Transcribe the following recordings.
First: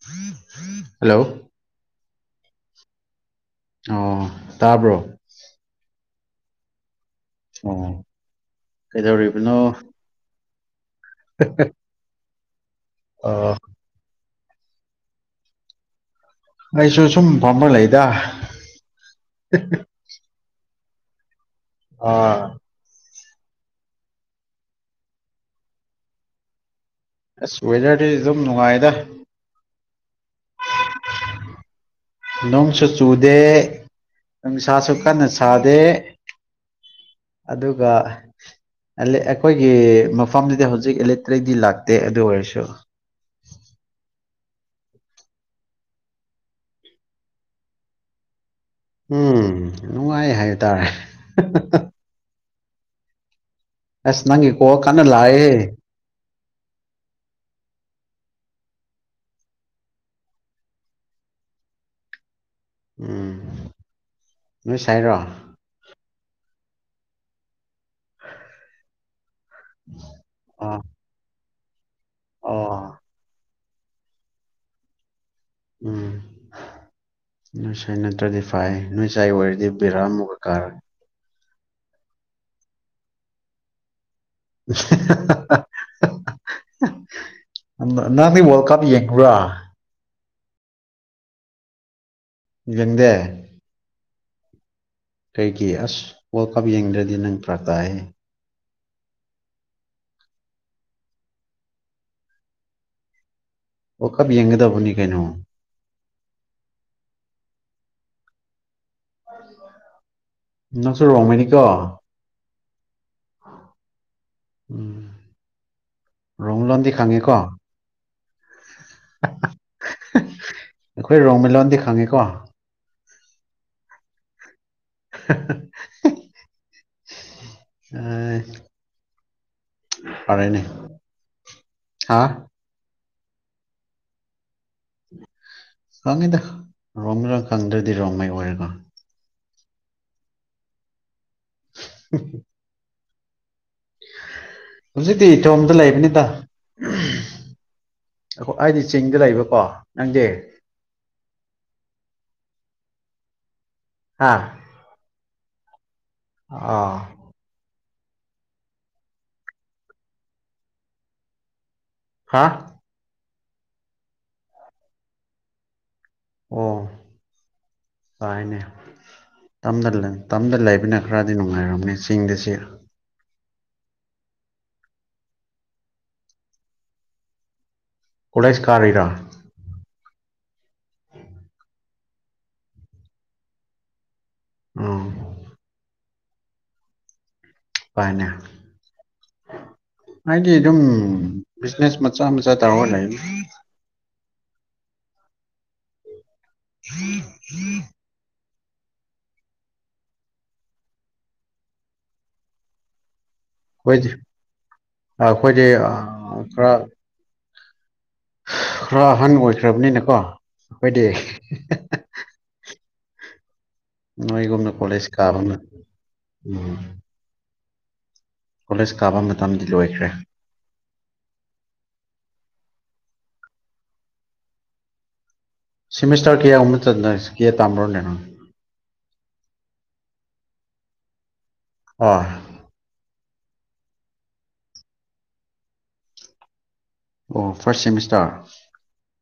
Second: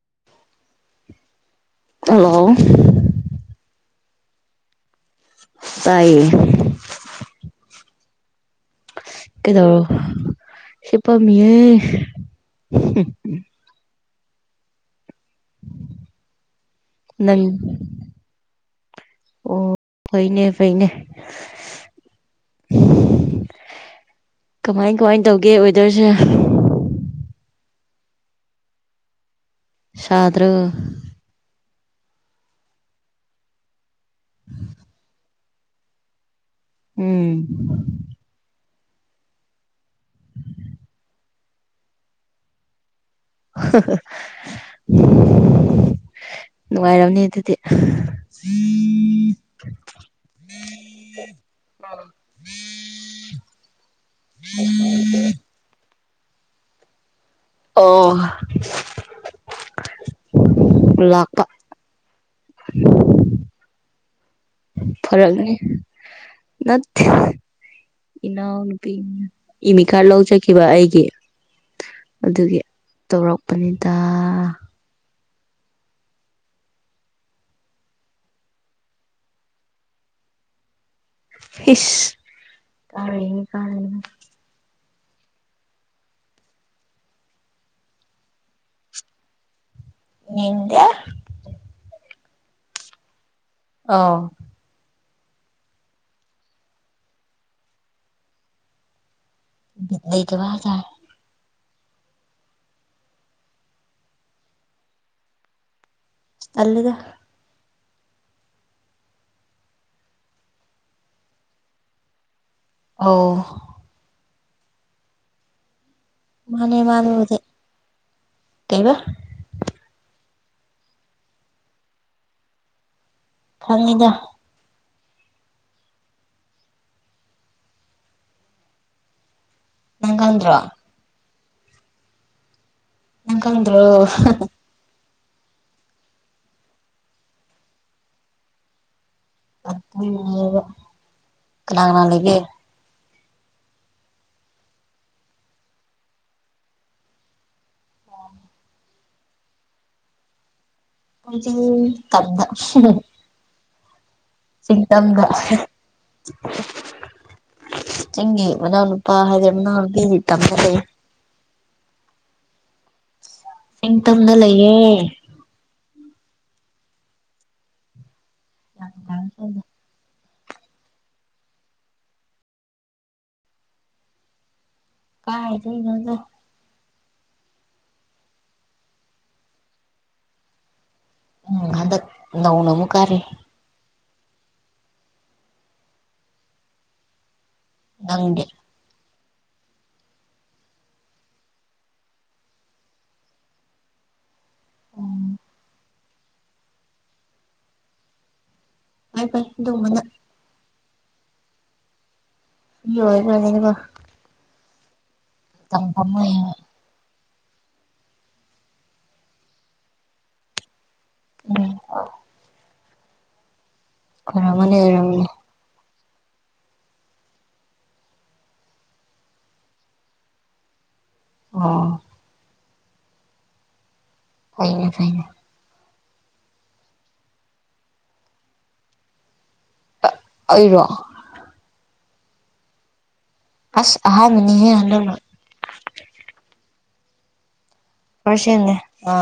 [unintelligible] hello hello ꯑꯣ ꯇꯥꯕ꯭ꯔꯣ ꯇꯥꯏꯌꯦ ꯑꯣ ꯀꯩꯗꯧꯔꯤꯕꯅꯣ ꯁꯤꯄꯥꯃꯤꯦ ꯑꯣ ꯑꯩꯁꯨ ꯁꯨꯝ ꯅꯪ ꯐꯃ ꯂꯩꯗ ꯑꯩꯅꯦ ꯑꯥ ꯀꯃꯥꯏ ꯀꯃꯥꯏ ꯇꯧꯒꯦ ꯋꯦꯗꯔꯁꯦ ꯑꯁ ꯋꯦꯗꯔꯗꯤ ꯑꯗꯨꯝ ꯅꯨꯡꯉꯥꯏꯗ ꯁꯗꯔꯣ ꯣꯡ ꯁꯆꯗꯦ ꯅꯨꯡꯁꯥꯁꯨ ꯀꯥꯟ ꯅ ꯁꯥꯗꯦ ꯎꯝ ꯑꯗꯨꯒ ꯑꯩꯈꯣꯏꯒꯤ ꯃꯐꯝꯗꯨꯗꯤ ꯍꯧꯖꯤꯛ ꯑꯦꯂꯦꯛꯇ꯭ꯔꯤꯛꯗꯤ ꯂꯥꯛꯇꯦ ꯑꯗꯨ ꯑꯣꯏꯔꯁꯨ ꯅꯨꯡꯉꯥꯏꯔꯝꯅꯤ ꯑꯗꯨꯗꯤ ꯎꯝ ꯅꯨꯡꯉꯥꯏ ꯍꯥꯏ ꯇꯥꯔꯦ ꯎꯝ ꯑꯁ ꯅꯪꯒꯦ ꯀꯣꯜ ꯀꯥꯟꯅ ꯂꯛꯑꯦꯍꯦ ꯑꯣ ꯂ ꯎꯝ ꯅꯣꯏ ꯁꯥꯏꯔꯣ ꯐꯔꯛꯅꯦꯅꯤ ꯑꯣ ꯅꯠꯇ ꯏꯩꯅꯟ ꯑ ꯏꯃꯤ ꯈꯥꯔ ꯂꯧꯖꯈꯤꯕ ꯑꯩꯒꯤ ꯑꯗꯨꯒꯤ ꯑꯣ ꯇꯧꯔꯛ ꯄꯅꯤꯗ ꯎꯝ ꯅꯣꯏꯁꯥꯏ ꯅꯠꯇ꯭ꯔꯗꯤ ꯐꯩ ꯅꯣꯏ ꯉꯁꯥꯏ ꯑꯣꯏꯔꯗꯤ ꯕꯤꯦꯔꯥꯃꯨꯛ ꯀꯥꯔꯦ ꯏ ꯀꯅꯤ ꯀ ꯅꯪ ꯃꯤ ꯋꯥꯔꯜꯗ ꯀꯥꯞ ꯌꯦꯡꯉ꯭ꯔꯥ ꯌꯦꯗꯌꯥ ꯌꯦꯪꯗꯦ ꯑꯥ ꯀꯩꯒꯤ ꯑꯁ ꯋꯥꯔꯜ ꯀꯞ ꯌꯦꯡꯗ꯭ꯔꯗꯤ ꯅꯪ ꯐ꯭ꯔ ꯇꯥꯍꯦ [unintelligible] ꯑꯣ ꯀꯥꯕꯤ ꯌꯦꯡꯒꯦꯗꯕꯅꯤ ꯀꯩꯅꯣ ꯑꯜꯗ ꯅ ꯁꯣ ꯔꯃꯅꯤ ꯀ ꯑꯣ ꯎꯝ ꯔꯣꯡ ꯃꯥꯅꯦ ꯂꯟꯗꯤ ꯈꯥꯉꯦ ꯃꯥꯅꯦꯕꯨꯗꯤ ꯀꯣ ꯀꯩꯕ ꯑꯩꯈꯣꯏ ꯔꯣꯃꯦꯂꯣꯟꯣꯟꯗꯤ ꯈꯪꯉꯤꯀꯣ ꯐꯪꯉꯗ ꯑ ꯅꯪ ꯈꯪꯗ꯭ꯔꯣ ꯄꯔꯥꯏꯅꯦ ꯍꯥꯥ ꯅ ꯀꯗ꯭ꯔꯣ ꯈꯪꯉꯤꯗ ꯔꯣꯝꯔ ꯈꯪꯗ꯭ꯔꯗꯤ ꯔꯣꯝꯉꯩ ꯑꯣꯏꯔꯦꯀꯣ ꯑꯄꯥ ꯂꯅꯥ ꯂꯩꯒꯦ ꯍꯧꯖꯤꯛꯇꯤꯇꯣꯝꯗ ꯂꯩꯕꯅꯤꯗ ꯑꯩ ꯑꯩꯗꯤ ꯆꯤꯡꯗ ꯂꯩꯕꯀꯣ ꯅꯪꯗꯤ ꯇꯝꯗ ꯍꯥ ꯁꯤꯇꯝꯗ ꯑꯥ ꯆꯪꯒ ꯃꯅ ꯑꯣ ꯄꯥ ꯍꯥꯏꯖ ꯃꯅ ꯇ ꯐꯔ ꯂꯩ ꯑ ꯌꯦ ꯇꯗ ꯂꯩꯌꯦꯦ ꯑꯣ ꯀꯥꯏꯅꯦ ꯇꯝꯗꯜꯂꯅꯤ ꯃꯇꯝꯗ ꯂꯩꯕꯅ ꯈꯔꯗꯤ ꯅꯨꯡꯉꯥꯏꯔꯝꯅꯤ ꯆꯤꯡꯗꯁ ꯀꯥꯏꯥꯏꯗ ꯏꯩꯅꯗ ꯀꯣꯂꯦꯖ ꯀꯥꯔꯤꯔꯥ ꯍꯟꯗꯛ ꯅꯧꯅ ꯑꯃꯨꯛ ꯀꯥꯔꯤ ꯑꯝ ꯄꯅ ꯅꯪꯗꯤ ꯍꯥꯏꯗꯤ ꯑꯗꯨꯝ ꯕꯤꯖꯤꯅꯦꯁ ꯃꯆꯥ ꯃꯆꯥ ꯇꯧꯔꯒ ꯂꯩ ꯎꯝ [unintelligible] ꯐꯏ ꯐꯥꯏ ꯗꯨꯝꯕꯅ ꯂꯣꯏꯔꯦ [unintelligible] ꯑꯩꯈꯣꯏꯗꯤ ꯑꯩꯈꯣꯏꯗꯤ ꯈꯔ ꯈꯔ ꯑꯍꯟ ꯑꯣꯏꯈ꯭ꯔꯕꯅꯤꯅꯀꯣ ꯎꯝ [unintelligible] ꯅꯣꯏꯒꯨꯝꯅ ꯑꯣꯏꯔꯝꯃꯅꯤ ꯀꯂꯦꯖ ꯑꯣꯏꯔꯝꯃꯅꯤ ꯀꯥꯕꯃ ꯎꯝ ꯀꯣꯂꯦꯖ ꯀꯥꯕ ꯃꯇꯝꯗꯤ ꯂꯣꯏꯈ꯭ꯔꯦ ꯑꯥ ꯐꯩꯅꯦ ꯐꯩꯅꯦ ꯁꯤꯃꯤꯁꯇꯔ ꯀꯌꯥꯒꯨꯝꯕ [unintelligible] ꯇꯥꯅꯔꯣꯅꯦ ꯑꯩꯔꯣ [unintelligible] ꯑꯁ ꯑꯍꯥꯟꯕꯥꯅꯤꯍꯦ ꯍꯟꯗꯛꯅ ꯑꯣ ꯐꯥꯔꯁ ꯁꯦꯃꯤꯁꯇꯔ ꯐꯔꯁꯦꯝꯅꯦ ꯑ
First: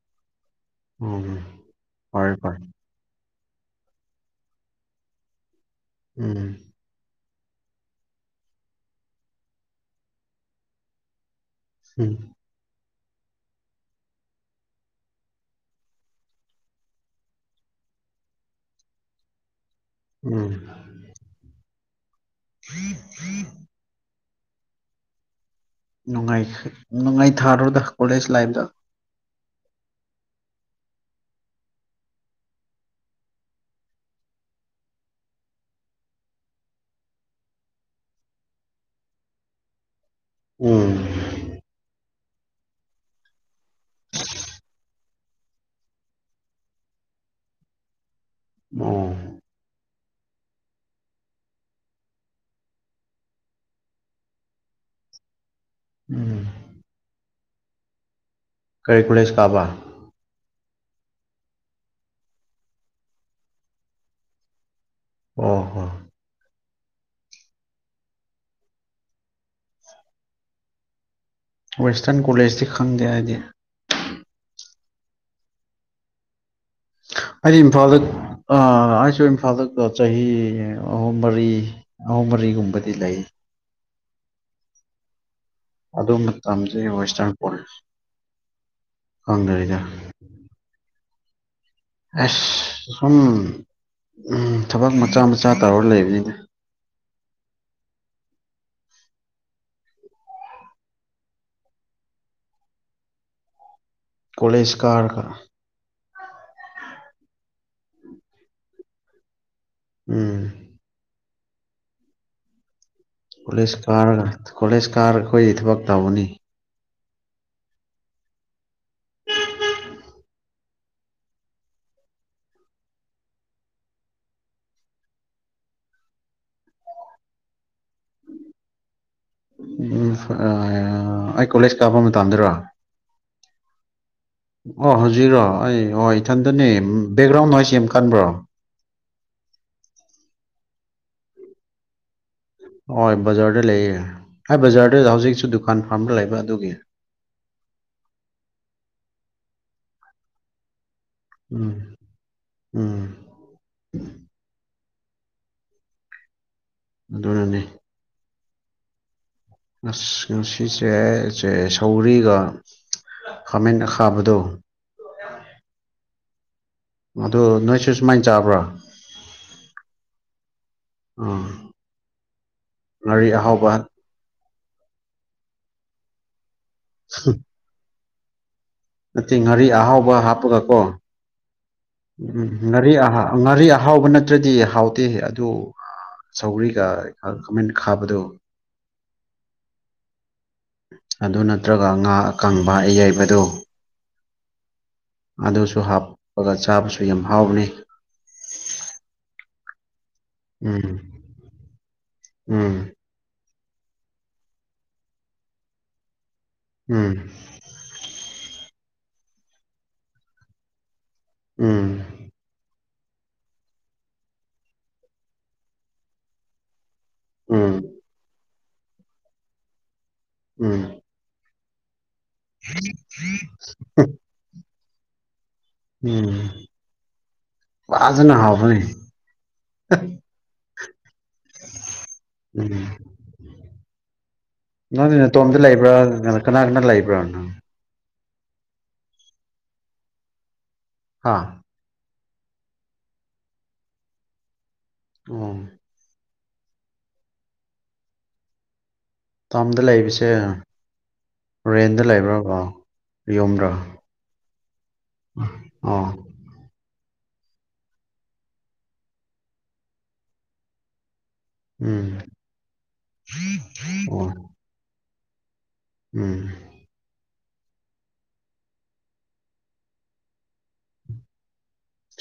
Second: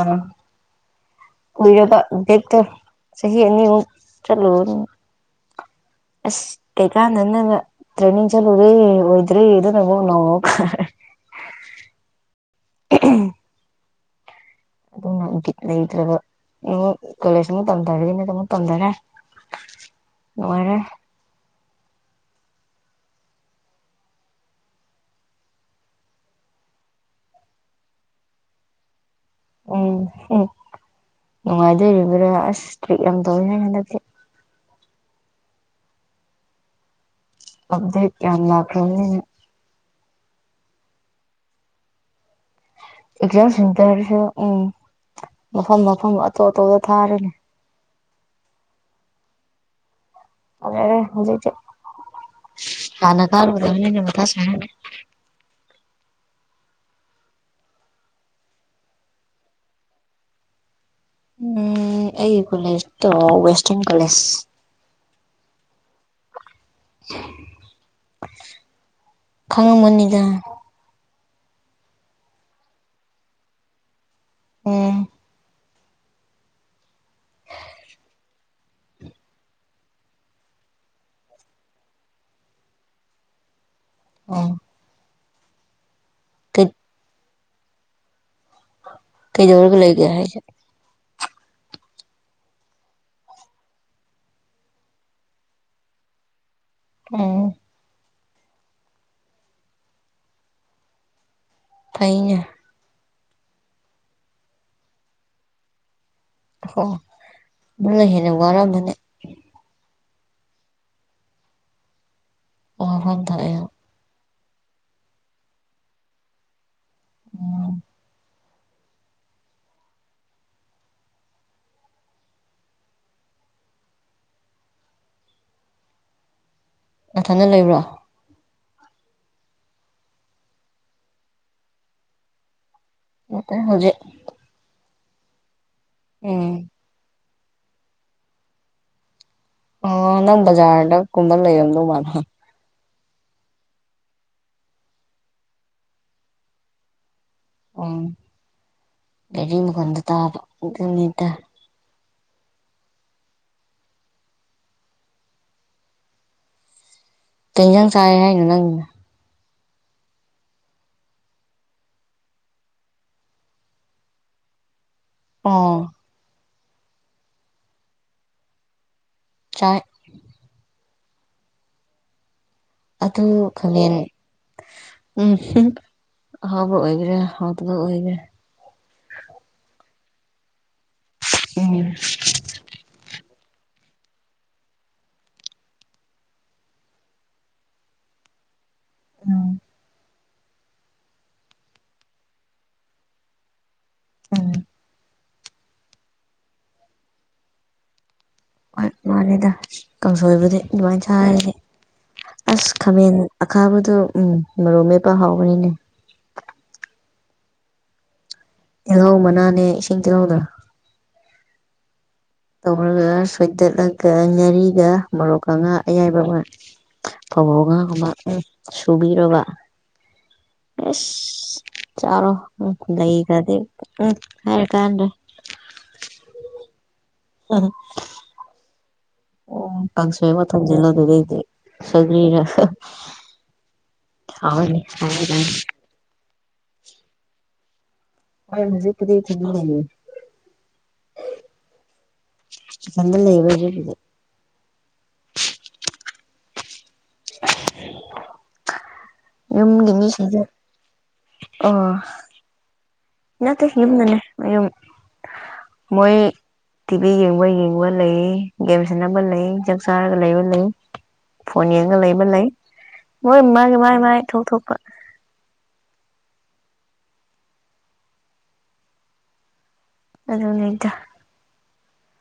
ꯎꯝ ꯀꯨꯏꯔꯕ ꯐꯔꯦ ꯕꯦꯠ ꯐꯔꯦ ꯇꯣ ꯆꯍꯤ ꯑꯅꯤꯔꯣꯝ ꯆꯠꯂꯨꯕꯅꯦ ꯑꯁ ꯎꯝ ꯀꯩꯀꯥꯟꯅꯅꯣ ꯇ꯭ꯔꯦꯅꯤꯡ ꯆꯠꯂꯨꯔꯦ ꯑꯣꯏꯗ꯭ꯔꯦ [unintelligible] ꯎꯝ [inaudible] ꯑꯗꯨꯅ ꯕꯤꯠ ꯂꯩꯇ꯭ꯔꯕ [unintelligible] ꯀꯣꯂꯦꯖ ꯑꯃꯨꯛ ꯇꯝꯊꯔꯤꯅ ꯑꯃꯨꯛ ꯇꯝꯊꯔꯦ ꯅꯨꯡꯉꯥꯏꯔꯦ ꯎꯝ [unintelligible] ꯅꯨꯡꯉꯥꯏ ꯅꯨꯡꯉꯥꯏ ꯊꯥꯔꯣꯗ ꯀꯣꯂꯦꯖ ꯂꯥꯏꯐꯗ ꯎꯝ ꯎꯝ ꯅꯨꯡꯉꯥꯏꯗꯣꯔꯤꯕ꯭ꯔꯥ ꯑꯁ ꯇ꯭ꯔꯤꯠ ꯌꯥꯝ ꯇꯧꯋꯦꯅꯦ ꯍꯟꯗꯛꯇꯤ ꯎꯞꯗꯦꯠ ꯌꯥꯝ ꯂꯥꯈꯔ꯭ꯃꯤꯅꯥ ꯎꯝ [unintelligible] ꯇꯁꯨ ꯎꯝ ꯃꯐꯝ ꯃꯐꯝ ꯑꯇꯣꯞ ꯑꯇꯣꯞꯗ ꯊꯥꯔꯤꯅꯦ ꯑꯝ ꯑ ꯍꯧꯖꯤ ꯀꯅ ꯀꯥꯔ ꯑꯣꯏꯊ ꯁ ꯎꯝ ꯀꯩ ꯀꯨꯂꯦꯁ ꯀꯥꯕꯥ ꯑꯩ ꯀꯣꯂꯦꯖ ꯇꯣ ꯋꯦꯁꯇꯔꯟ ꯀꯣꯂꯦꯖ ꯑ ꯍ ꯈꯪꯉꯃꯅꯤꯗ ꯋꯦꯁꯇꯔꯟ ꯀꯣꯂꯦꯖꯇꯤ ꯈꯪꯗꯦ ꯍꯥꯏꯗꯤ ꯑꯣꯝ ꯑꯩꯗꯤ ꯏꯝꯐꯥꯜꯗ ꯑꯩꯁꯨ ꯏꯝꯐꯥꯜꯗ ꯆꯍꯤ ꯑꯍꯨꯝ ꯃꯔꯤ ꯑꯍꯨꯝ ꯃꯔꯤꯒꯨꯝꯕꯗꯤ ꯂꯩ ꯑꯥ ꯑꯗꯨ ꯃꯇꯝꯗꯤ ꯋꯦꯁꯇꯔꯟ ꯄꯨꯁ ꯀꯩꯗꯔꯒ ꯂꯩꯒ ꯍꯥꯏ ꯑꯁ ꯁꯨꯝ ꯊꯕꯛ ꯃꯆꯥ ꯃꯆꯥ ꯇꯧꯔ ꯂꯩꯕꯅꯤꯅꯦ ꯎꯝ ꯐꯩꯅꯦ ꯀꯣꯂꯦꯖꯀꯥꯔꯒ ꯑꯣ ꯃꯂ ꯍꯦꯅ ꯋꯥꯔꯃꯅꯤ ꯎꯝ ꯋꯥꯐꯝ ꯊꯣꯛꯑꯦ ꯄꯨꯂꯤꯁ ꯀꯥꯔꯒ ꯀꯣꯂꯦꯖ ꯀꯥꯔ ꯑꯩꯈꯣꯏ ꯊꯕꯛ ꯇꯧꯕꯅꯤ ꯎꯝ ꯅꯊꯅ ꯂꯩꯕ꯭ꯔꯣ ꯎꯝ ꯑꯩ ꯀꯣꯂꯦꯖ ꯀꯥꯕ ꯃꯇꯝꯗꯔꯣ ꯅꯠꯇ ꯍꯧꯖꯤꯛ ꯑꯣ ꯍꯧꯖꯤꯔꯣ ꯑꯩ ꯑꯣ ꯎꯝ ꯏꯊꯟꯗꯅꯦꯝ ꯕꯦꯛꯒ꯭ꯔꯥꯎꯟ ꯅꯣꯏꯁ ꯌꯥꯝ ꯀꯟꯕ꯭ꯔꯣ ꯑ ꯅꯪ ꯖꯥꯗ ꯀꯨꯝꯕꯜ ꯂꯩ ꯑꯗꯨ ꯃꯥꯅ ꯍꯣꯏ ꯕꯖꯥꯔꯗ ꯂꯩꯌꯦ ꯍꯥꯏ ꯕꯖꯥꯔꯗ ꯍꯧꯖꯤꯛꯁꯨ ꯗꯨꯀꯥꯟ ꯐꯥꯔꯝꯗ ꯂꯩꯕ ꯑꯗꯨꯒꯤ ꯑꯣꯝ ꯗꯀꯗ ꯇ ꯎꯝ ꯎꯝ ꯑꯗꯨꯅꯅꯦ ꯀꯩꯖꯥꯡ ꯆꯥꯔꯦ ꯍꯥꯏ ꯅꯪ ꯎ ꯑꯁ ꯉ ꯁꯤꯁꯦ ꯁꯦ ꯁꯧꯔꯤꯒ ꯈꯥꯃꯦꯟ ꯈꯥꯕꯗꯣ ꯑꯥ ꯑꯗꯨ ꯅꯣꯏꯁꯨ ꯁꯨꯃꯥꯏꯅ ꯆꯥꯕ꯭ꯔꯥ ꯆꯥꯛ ꯑꯣ ꯑꯗꯨ ꯈꯅꯦ ꯎꯝ ꯑꯍꯥꯎꯕ ꯑꯣꯏꯈꯔꯦ ꯍꯥꯎꯗꯨꯕ ꯑꯣꯏꯈꯔꯦ ꯀ ꯍꯥꯄꯗꯣ ꯎꯝ ꯎꯝ ꯉꯔꯤ ꯑꯍꯥ ꯉꯥꯔꯤ ꯑꯍꯥꯎꯕ ꯅꯠꯇ꯭ꯔꯗꯤ ꯍꯥꯎꯇꯦ ꯑꯗꯨ ꯁꯧꯒ꯭ꯔꯤꯒ ꯀꯃꯥꯏꯅ ꯈꯥꯕꯗꯨꯣ ꯑꯝ ꯑꯗꯨ ꯅꯠꯇ꯭ꯔꯒ ꯉꯥ ꯑꯀꯪꯕ ꯑꯌꯥꯏꯕꯗꯨ ꯎꯝ ꯑꯗꯨꯁꯨ ꯍꯥꯞꯄꯒ ꯆꯥꯕꯁꯨ ꯌꯥꯝ ꯍꯥꯎꯕꯅꯤ ꯃꯥꯅꯦꯗ ꯀꯥꯡꯁꯣꯏꯕꯨꯗꯤ ꯎꯝ ꯑꯗꯨꯃꯥꯏꯅ ꯆꯥꯔꯗꯤ ꯑꯁ ꯎꯝ ꯈꯥꯃꯦꯟ ꯑ ꯈꯥꯕꯗꯣ ꯎꯝ ꯃꯔꯨꯝ ꯃꯦꯄ ꯍꯥꯎꯕꯅꯤꯅꯦ ꯎꯝ ꯇꯤꯜꯍꯥꯎ ꯃꯅꯥꯅꯦ ꯏꯁꯤꯡ ꯇꯤꯜꯍꯥꯎꯗ ꯎꯝ ꯀꯧꯔꯒ ꯁꯣꯏꯗꯠꯂꯒ ꯉꯥꯔꯤꯒ ꯃꯣꯔꯣꯛꯀꯉꯥ ꯑꯌꯥꯏꯕ ꯑꯃ ꯎꯝ ꯑꯉꯃ ꯁꯨꯕꯤꯔꯣꯔꯕ ꯎꯝ ꯆꯥꯔꯣ ꯂꯩꯈ꯭ꯔꯗꯤ ꯎꯝ ꯍꯥꯏꯔ ꯇꯦ ꯎꯝ ꯋꯥꯖꯅ ꯍꯅꯤ ꯑꯣ ꯀꯪꯁꯋ ꯃ ꯊꯪꯖꯂ ꯑꯗꯨ ꯁꯒꯂꯤꯅ ꯅꯪ ꯅꯇꯣꯝꯇ ꯂꯩꯕ꯭ꯔꯥ ꯀꯅꯥ ꯀꯅꯥ ꯂꯥꯏꯕ꯭ꯔꯣ ꯍ ꯍꯧꯖꯤꯛ ꯀꯗꯤ ꯊ ꯍꯥꯏꯦ ꯍꯥꯥ ꯐꯟꯅ ꯂꯩꯕꯗꯤ ꯑꯣ [unintelligible] ꯇꯝꯗ ꯌꯨꯝꯒꯤ ꯂꯩꯕꯁꯦ ꯃꯤꯁꯤꯡꯁꯦ ꯔꯦꯟꯗ ꯂꯩꯕ꯭ꯔꯕꯣ ꯉ ꯇꯁ ꯃꯤ ꯅꯅꯦ ꯑꯨꯝ ꯑ ꯇꯤꯚꯤ ꯌꯦꯡꯕ ꯌꯦꯡꯕ ꯂꯩ ꯒꯦꯝ ꯁꯦꯅꯕ ꯂꯩꯟ ꯆꯥꯛ ꯆꯥꯔꯒ ꯂꯩꯕ ꯂꯩ ꯐꯣꯟ ꯌꯦꯛꯒ ꯎꯝ ꯂꯩꯕ ꯂꯩ ꯃꯣꯏ ꯃꯥꯥꯏꯒꯤ ꯃꯥꯏ ꯃꯥꯏ ꯑꯣ ꯊꯣꯛ ꯊꯣꯛꯄ ꯎꯝ ꯑꯗꯨꯅꯤꯗ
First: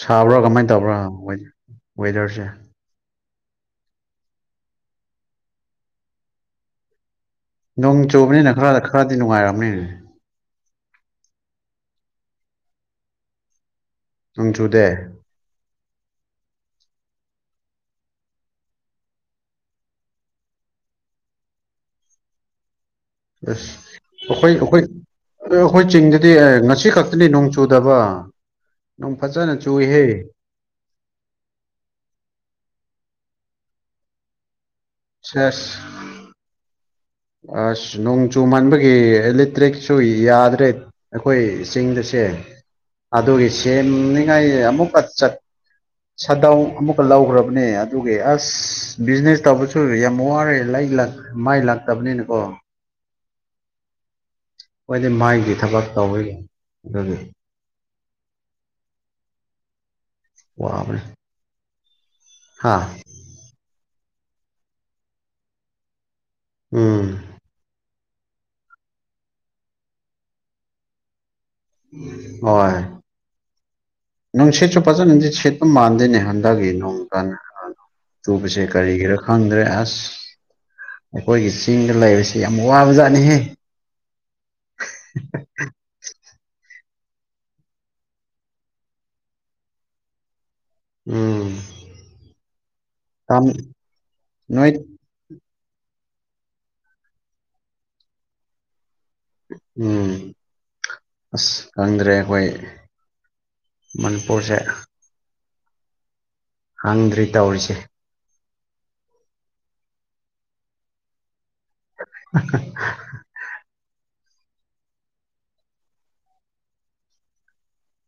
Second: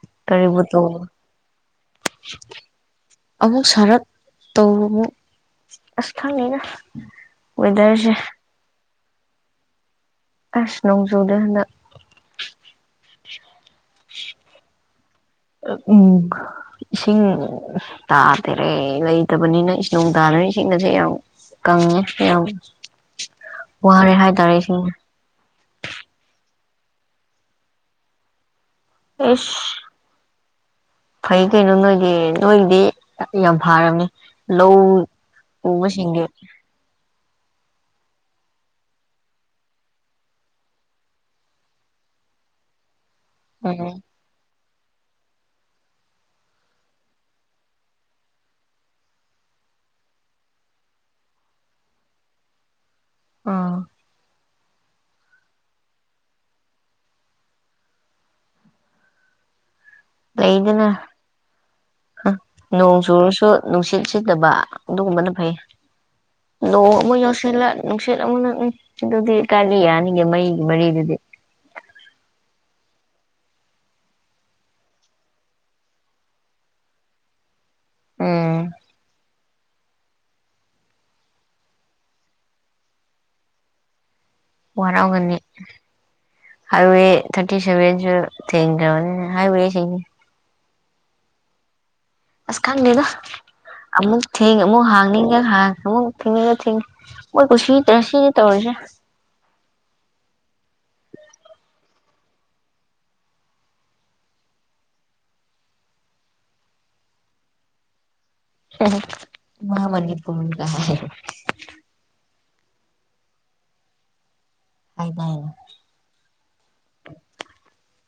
ꯁꯥꯕ꯭ꯔꯥ ꯀꯔꯤꯕꯨ ꯀꯃꯥꯏꯅ ꯇꯧꯕ꯭ꯔꯥ ꯇꯧꯕ ꯋꯦꯗꯔꯁꯦ ꯑꯃꯨꯛ ꯁꯥꯔꯠ ꯇꯧ ꯑꯃꯨꯛ ꯑꯁ ꯈꯪꯉꯦꯅ ꯅꯣꯡ ꯆꯨꯕꯅꯤꯅ ꯈꯔꯗ ꯈꯔꯗꯤ ꯅꯨꯡꯉꯥꯏꯔꯝꯅꯤꯅꯦ ꯀꯥꯁꯤ ꯅꯣꯡꯖꯧꯗꯦ ꯍꯅ ꯅꯣꯡꯖꯨꯗꯦ ꯎꯝ ꯏꯁꯤꯡ ꯇꯥꯗꯦꯔꯦ ꯂꯩꯇꯕꯅꯤꯅ ꯏ ꯅꯣꯡ ꯇꯥꯗꯅ ꯏꯁꯤꯡ ꯑꯁꯦ ꯌꯥꯝ ꯀꯪꯉꯦ ꯌꯥꯝ ꯑꯁ ꯋꯥꯔꯦ ꯑꯩꯈꯣꯏ ꯍꯥꯏꯇꯥꯔꯦ ꯑꯩꯈꯣꯏ ꯏꯁꯤꯡꯅ ꯑꯩꯈꯣꯏ ꯆꯤꯡꯗꯗꯤ ꯉ ꯑꯁꯤ ꯈꯛꯇꯅꯤ ꯅꯣꯡ ꯆꯨꯗꯕ ꯅꯣꯡ ꯐꯖꯅ ꯑꯦꯁ ꯆꯨꯏꯍꯦ ꯐꯩ ꯀꯩꯅꯣ ꯅꯣꯏꯒꯤ ꯅꯣꯏꯗꯤ ꯌꯥ ꯂꯧ ꯎꯃ ꯁꯦꯁ ꯁꯤꯒꯦ ꯑꯁ ꯅꯣꯡ ꯆꯨ ꯃꯥꯟꯕꯒꯤ ꯏꯂꯦꯛꯇ꯭ꯔꯤꯛꯁꯨ ꯌꯥꯗ꯭ꯔꯦ ꯑꯩꯈꯣꯏ ꯆꯤꯡꯗꯁꯦ ꯑꯗꯨꯒꯤ ꯎꯝ ꯁꯦꯝꯅꯤꯡꯉꯥꯏ ꯑꯃꯨꯛ ꯆꯠ ꯁꯥꯗꯥꯎ ꯑꯃꯨꯛꯀ ꯂꯧꯈ꯭ꯔꯕꯅꯦ ꯑꯗꯨꯒꯤ ꯑꯁ ꯕꯤꯖꯤꯅꯦꯁ ꯇꯧꯕꯁꯨ ꯌꯥꯝ ꯋꯥꯔꯦ ꯂ ꯂꯛ ꯃꯥꯏ ꯂꯛ ꯇꯕꯅꯤꯅꯀꯣ ꯑꯥ ꯑꯣꯏꯗꯤ ꯃꯥꯏꯗꯤ ꯊꯕꯛ ꯇꯧꯋꯤ ꯑꯗꯨꯒꯤ ꯋꯥꯕꯅꯤ ꯍꯥ ꯅꯣꯡꯖꯨꯔꯁꯨ ꯅꯨꯡꯁꯤꯠ ꯁꯤꯠꯇꯕ ꯑꯗꯨꯒꯨꯝꯕꯅ ꯐꯩ ꯎꯝ ꯅꯣꯡꯃꯣꯏ ꯌꯧꯁꯂ ꯅꯨꯡꯁꯤꯠ ꯑꯃꯅꯅꯨꯡ ꯁꯤ ꯑꯗꯨꯗꯤ ꯀꯜꯂꯤ ꯌꯥꯅꯤꯒꯤ ꯃꯩꯒꯤ ꯃꯔꯤꯗꯨꯗꯤ ꯍꯣꯢ ꯅꯨꯡ ꯁꯤꯠꯁꯨ ꯐꯖꯅꯗꯤ ꯁꯤꯠꯄ ꯃꯥꯟꯗꯣꯏꯅꯦ ꯍꯟꯗꯛꯀꯤ ꯅꯨꯡ ꯁꯨ ꯄꯁꯦ ꯎꯝ ꯀꯔꯤꯒꯤꯔ ꯈꯪꯗ꯭ꯔꯦ ꯑꯁ ꯑꯩꯈꯣꯏꯒꯤ ꯆꯤꯡꯗ ꯂꯩꯕꯁꯤ ꯌꯥꯝ ꯋꯥꯕ ꯖꯥꯠꯅꯤꯍꯦ ꯋꯥꯔꯥꯎꯒꯅꯤ ꯍꯥꯏꯋꯦ ꯊꯥꯔꯇꯤ ꯁꯦꯚꯦꯟꯁꯨ ꯊꯦꯡꯈ꯭ꯔꯕꯅꯦ ꯍꯥꯏꯋꯦ ꯎꯝ ꯑꯁ ꯈꯪꯅꯤꯗ ꯇꯝ ꯑꯃꯨꯛ ꯊꯦꯡ ꯅꯣꯏ ꯑꯃꯨꯛ ꯍꯥꯡꯅꯤ ꯍꯥꯡ ꯑꯃꯛ ꯊꯤꯉꯒ ꯊꯤꯡ ꯁꯤ ꯇ ꯁꯤ ꯅ ꯇꯔꯁ ꯎꯝ ꯑꯁ ꯈꯪꯗ꯭ꯔꯦ ꯑꯩꯈꯣꯏ ꯃꯅꯤꯄꯨꯔꯁꯦ ꯍꯡꯗ꯭ꯔꯤ ꯇꯧꯔꯤꯁꯦ ꯃꯥ ꯃꯅꯤꯄꯨꯔ ꯀ [inaudible] ꯍꯥꯏꯗꯥꯏ ꯅꯦ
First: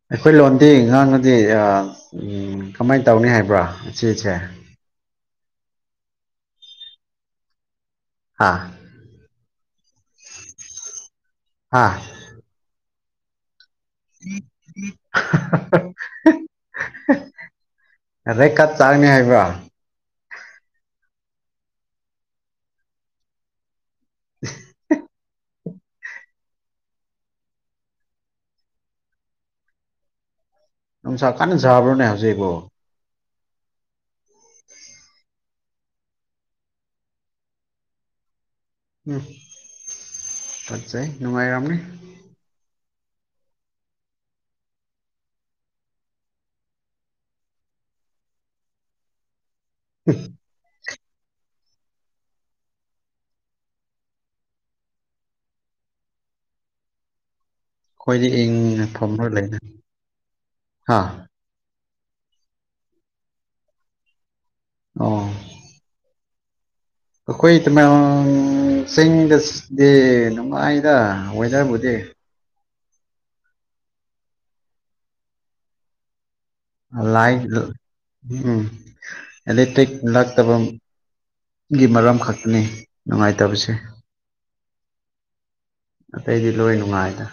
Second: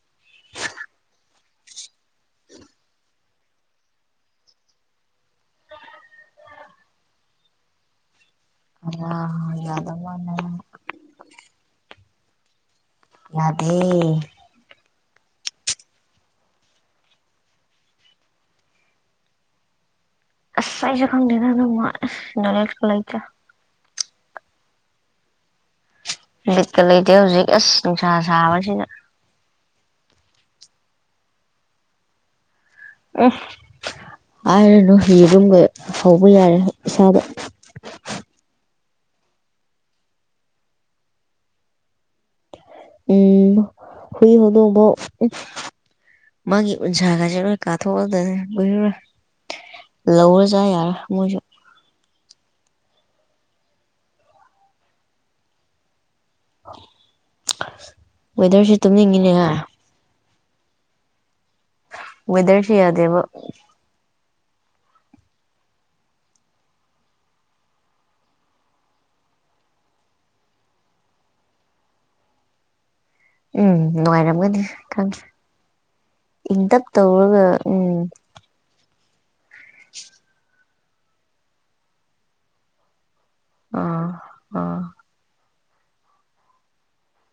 ꯑꯩꯈꯣꯏ ꯂꯣꯟꯗꯤ ꯉꯥꯡꯅꯗꯤ ꯎꯝ ꯀꯃꯥꯏꯅ ꯇꯧꯅꯤ ꯕꯔꯥ ꯏꯆꯦꯆꯦ ꯍꯥ ꯑ ꯌꯥꯔ ꯃꯃꯅ ꯍꯥꯥ ꯌꯥ ꯍ ꯑꯗꯩ ꯀꯞ ꯆꯥꯅꯤ ꯍꯥꯏꯕ ꯑꯥꯏꯁꯨ ꯈꯡꯗꯦꯗ ꯑꯗꯨꯝ ꯌꯥ ꯅꯣꯂꯦꯀꯥ ꯂꯩꯠ [inaudible] ꯕꯤꯠꯀꯥ ꯂꯩꯇꯦ ꯍꯧꯖꯤꯛ ꯑꯁ ꯅꯨꯡꯁꯥ ꯁꯥꯕꯁꯤꯅ ꯅꯨꯡꯁꯥ ꯀꯥꯟꯅ ꯁꯥꯕ꯭ꯔꯣꯅꯦ ꯍꯧꯖꯤꯛꯕꯣ ꯑ ꯍꯥꯏꯔꯅꯨ ꯐꯤꯒꯨꯝꯕ ꯐꯧꯕ ꯌꯥꯔꯦ ꯏꯁꯥꯗ ꯎꯝ ꯐꯠꯖꯦ ꯅꯨꯡꯉꯥꯏꯔꯝꯅꯤ ꯎꯝ ꯍꯨꯏ ꯍꯨꯗꯐꯧ ꯃꯥꯒꯤ ꯎꯟꯁꯥꯒꯁꯦ ꯂꯣꯏ ꯀꯥꯊꯣꯛꯑꯗꯅꯏꯔ ꯂꯧꯔ ꯆꯥꯌꯔꯦ ꯃꯣꯏꯁꯨ ꯑ [unintelligible] ꯑꯩꯈꯣꯏꯗꯤ ꯏꯅ ꯐꯝꯅꯕ ꯍꯥ ꯂꯩꯅ ꯍꯥꯥ ꯃꯗꯜꯁꯤꯌꯥꯗꯦꯕ ꯑꯣ ꯑꯩꯈꯣꯏ ꯇꯨꯃꯣꯅ ꯆꯤꯡꯗꯗꯤ ꯅꯨꯡꯉꯥꯏꯔ ꯋꯦꯗꯔꯕꯨꯗꯤ ꯎꯝ ꯅꯨꯡꯉꯥꯏꯔꯝꯒꯗꯤ ꯈꯡꯡꯤ ꯏꯡ ꯇꯛ ꯂꯥꯏ ꯇꯧꯔꯒꯥ ꯎꯝ ꯏꯂꯦꯛꯇ꯭ꯔꯤꯛ ꯅꯇꯥꯕꯥꯝ ꯒꯤ ꯃꯔꯝ ꯈꯛꯇꯅꯤ ꯅꯨꯡꯉꯥꯏꯇꯕꯁꯦ ꯑꯥ ꯑꯥ ꯑꯇꯩꯗꯤ ꯂꯣꯏ ꯅꯨꯡꯉꯥꯏꯗ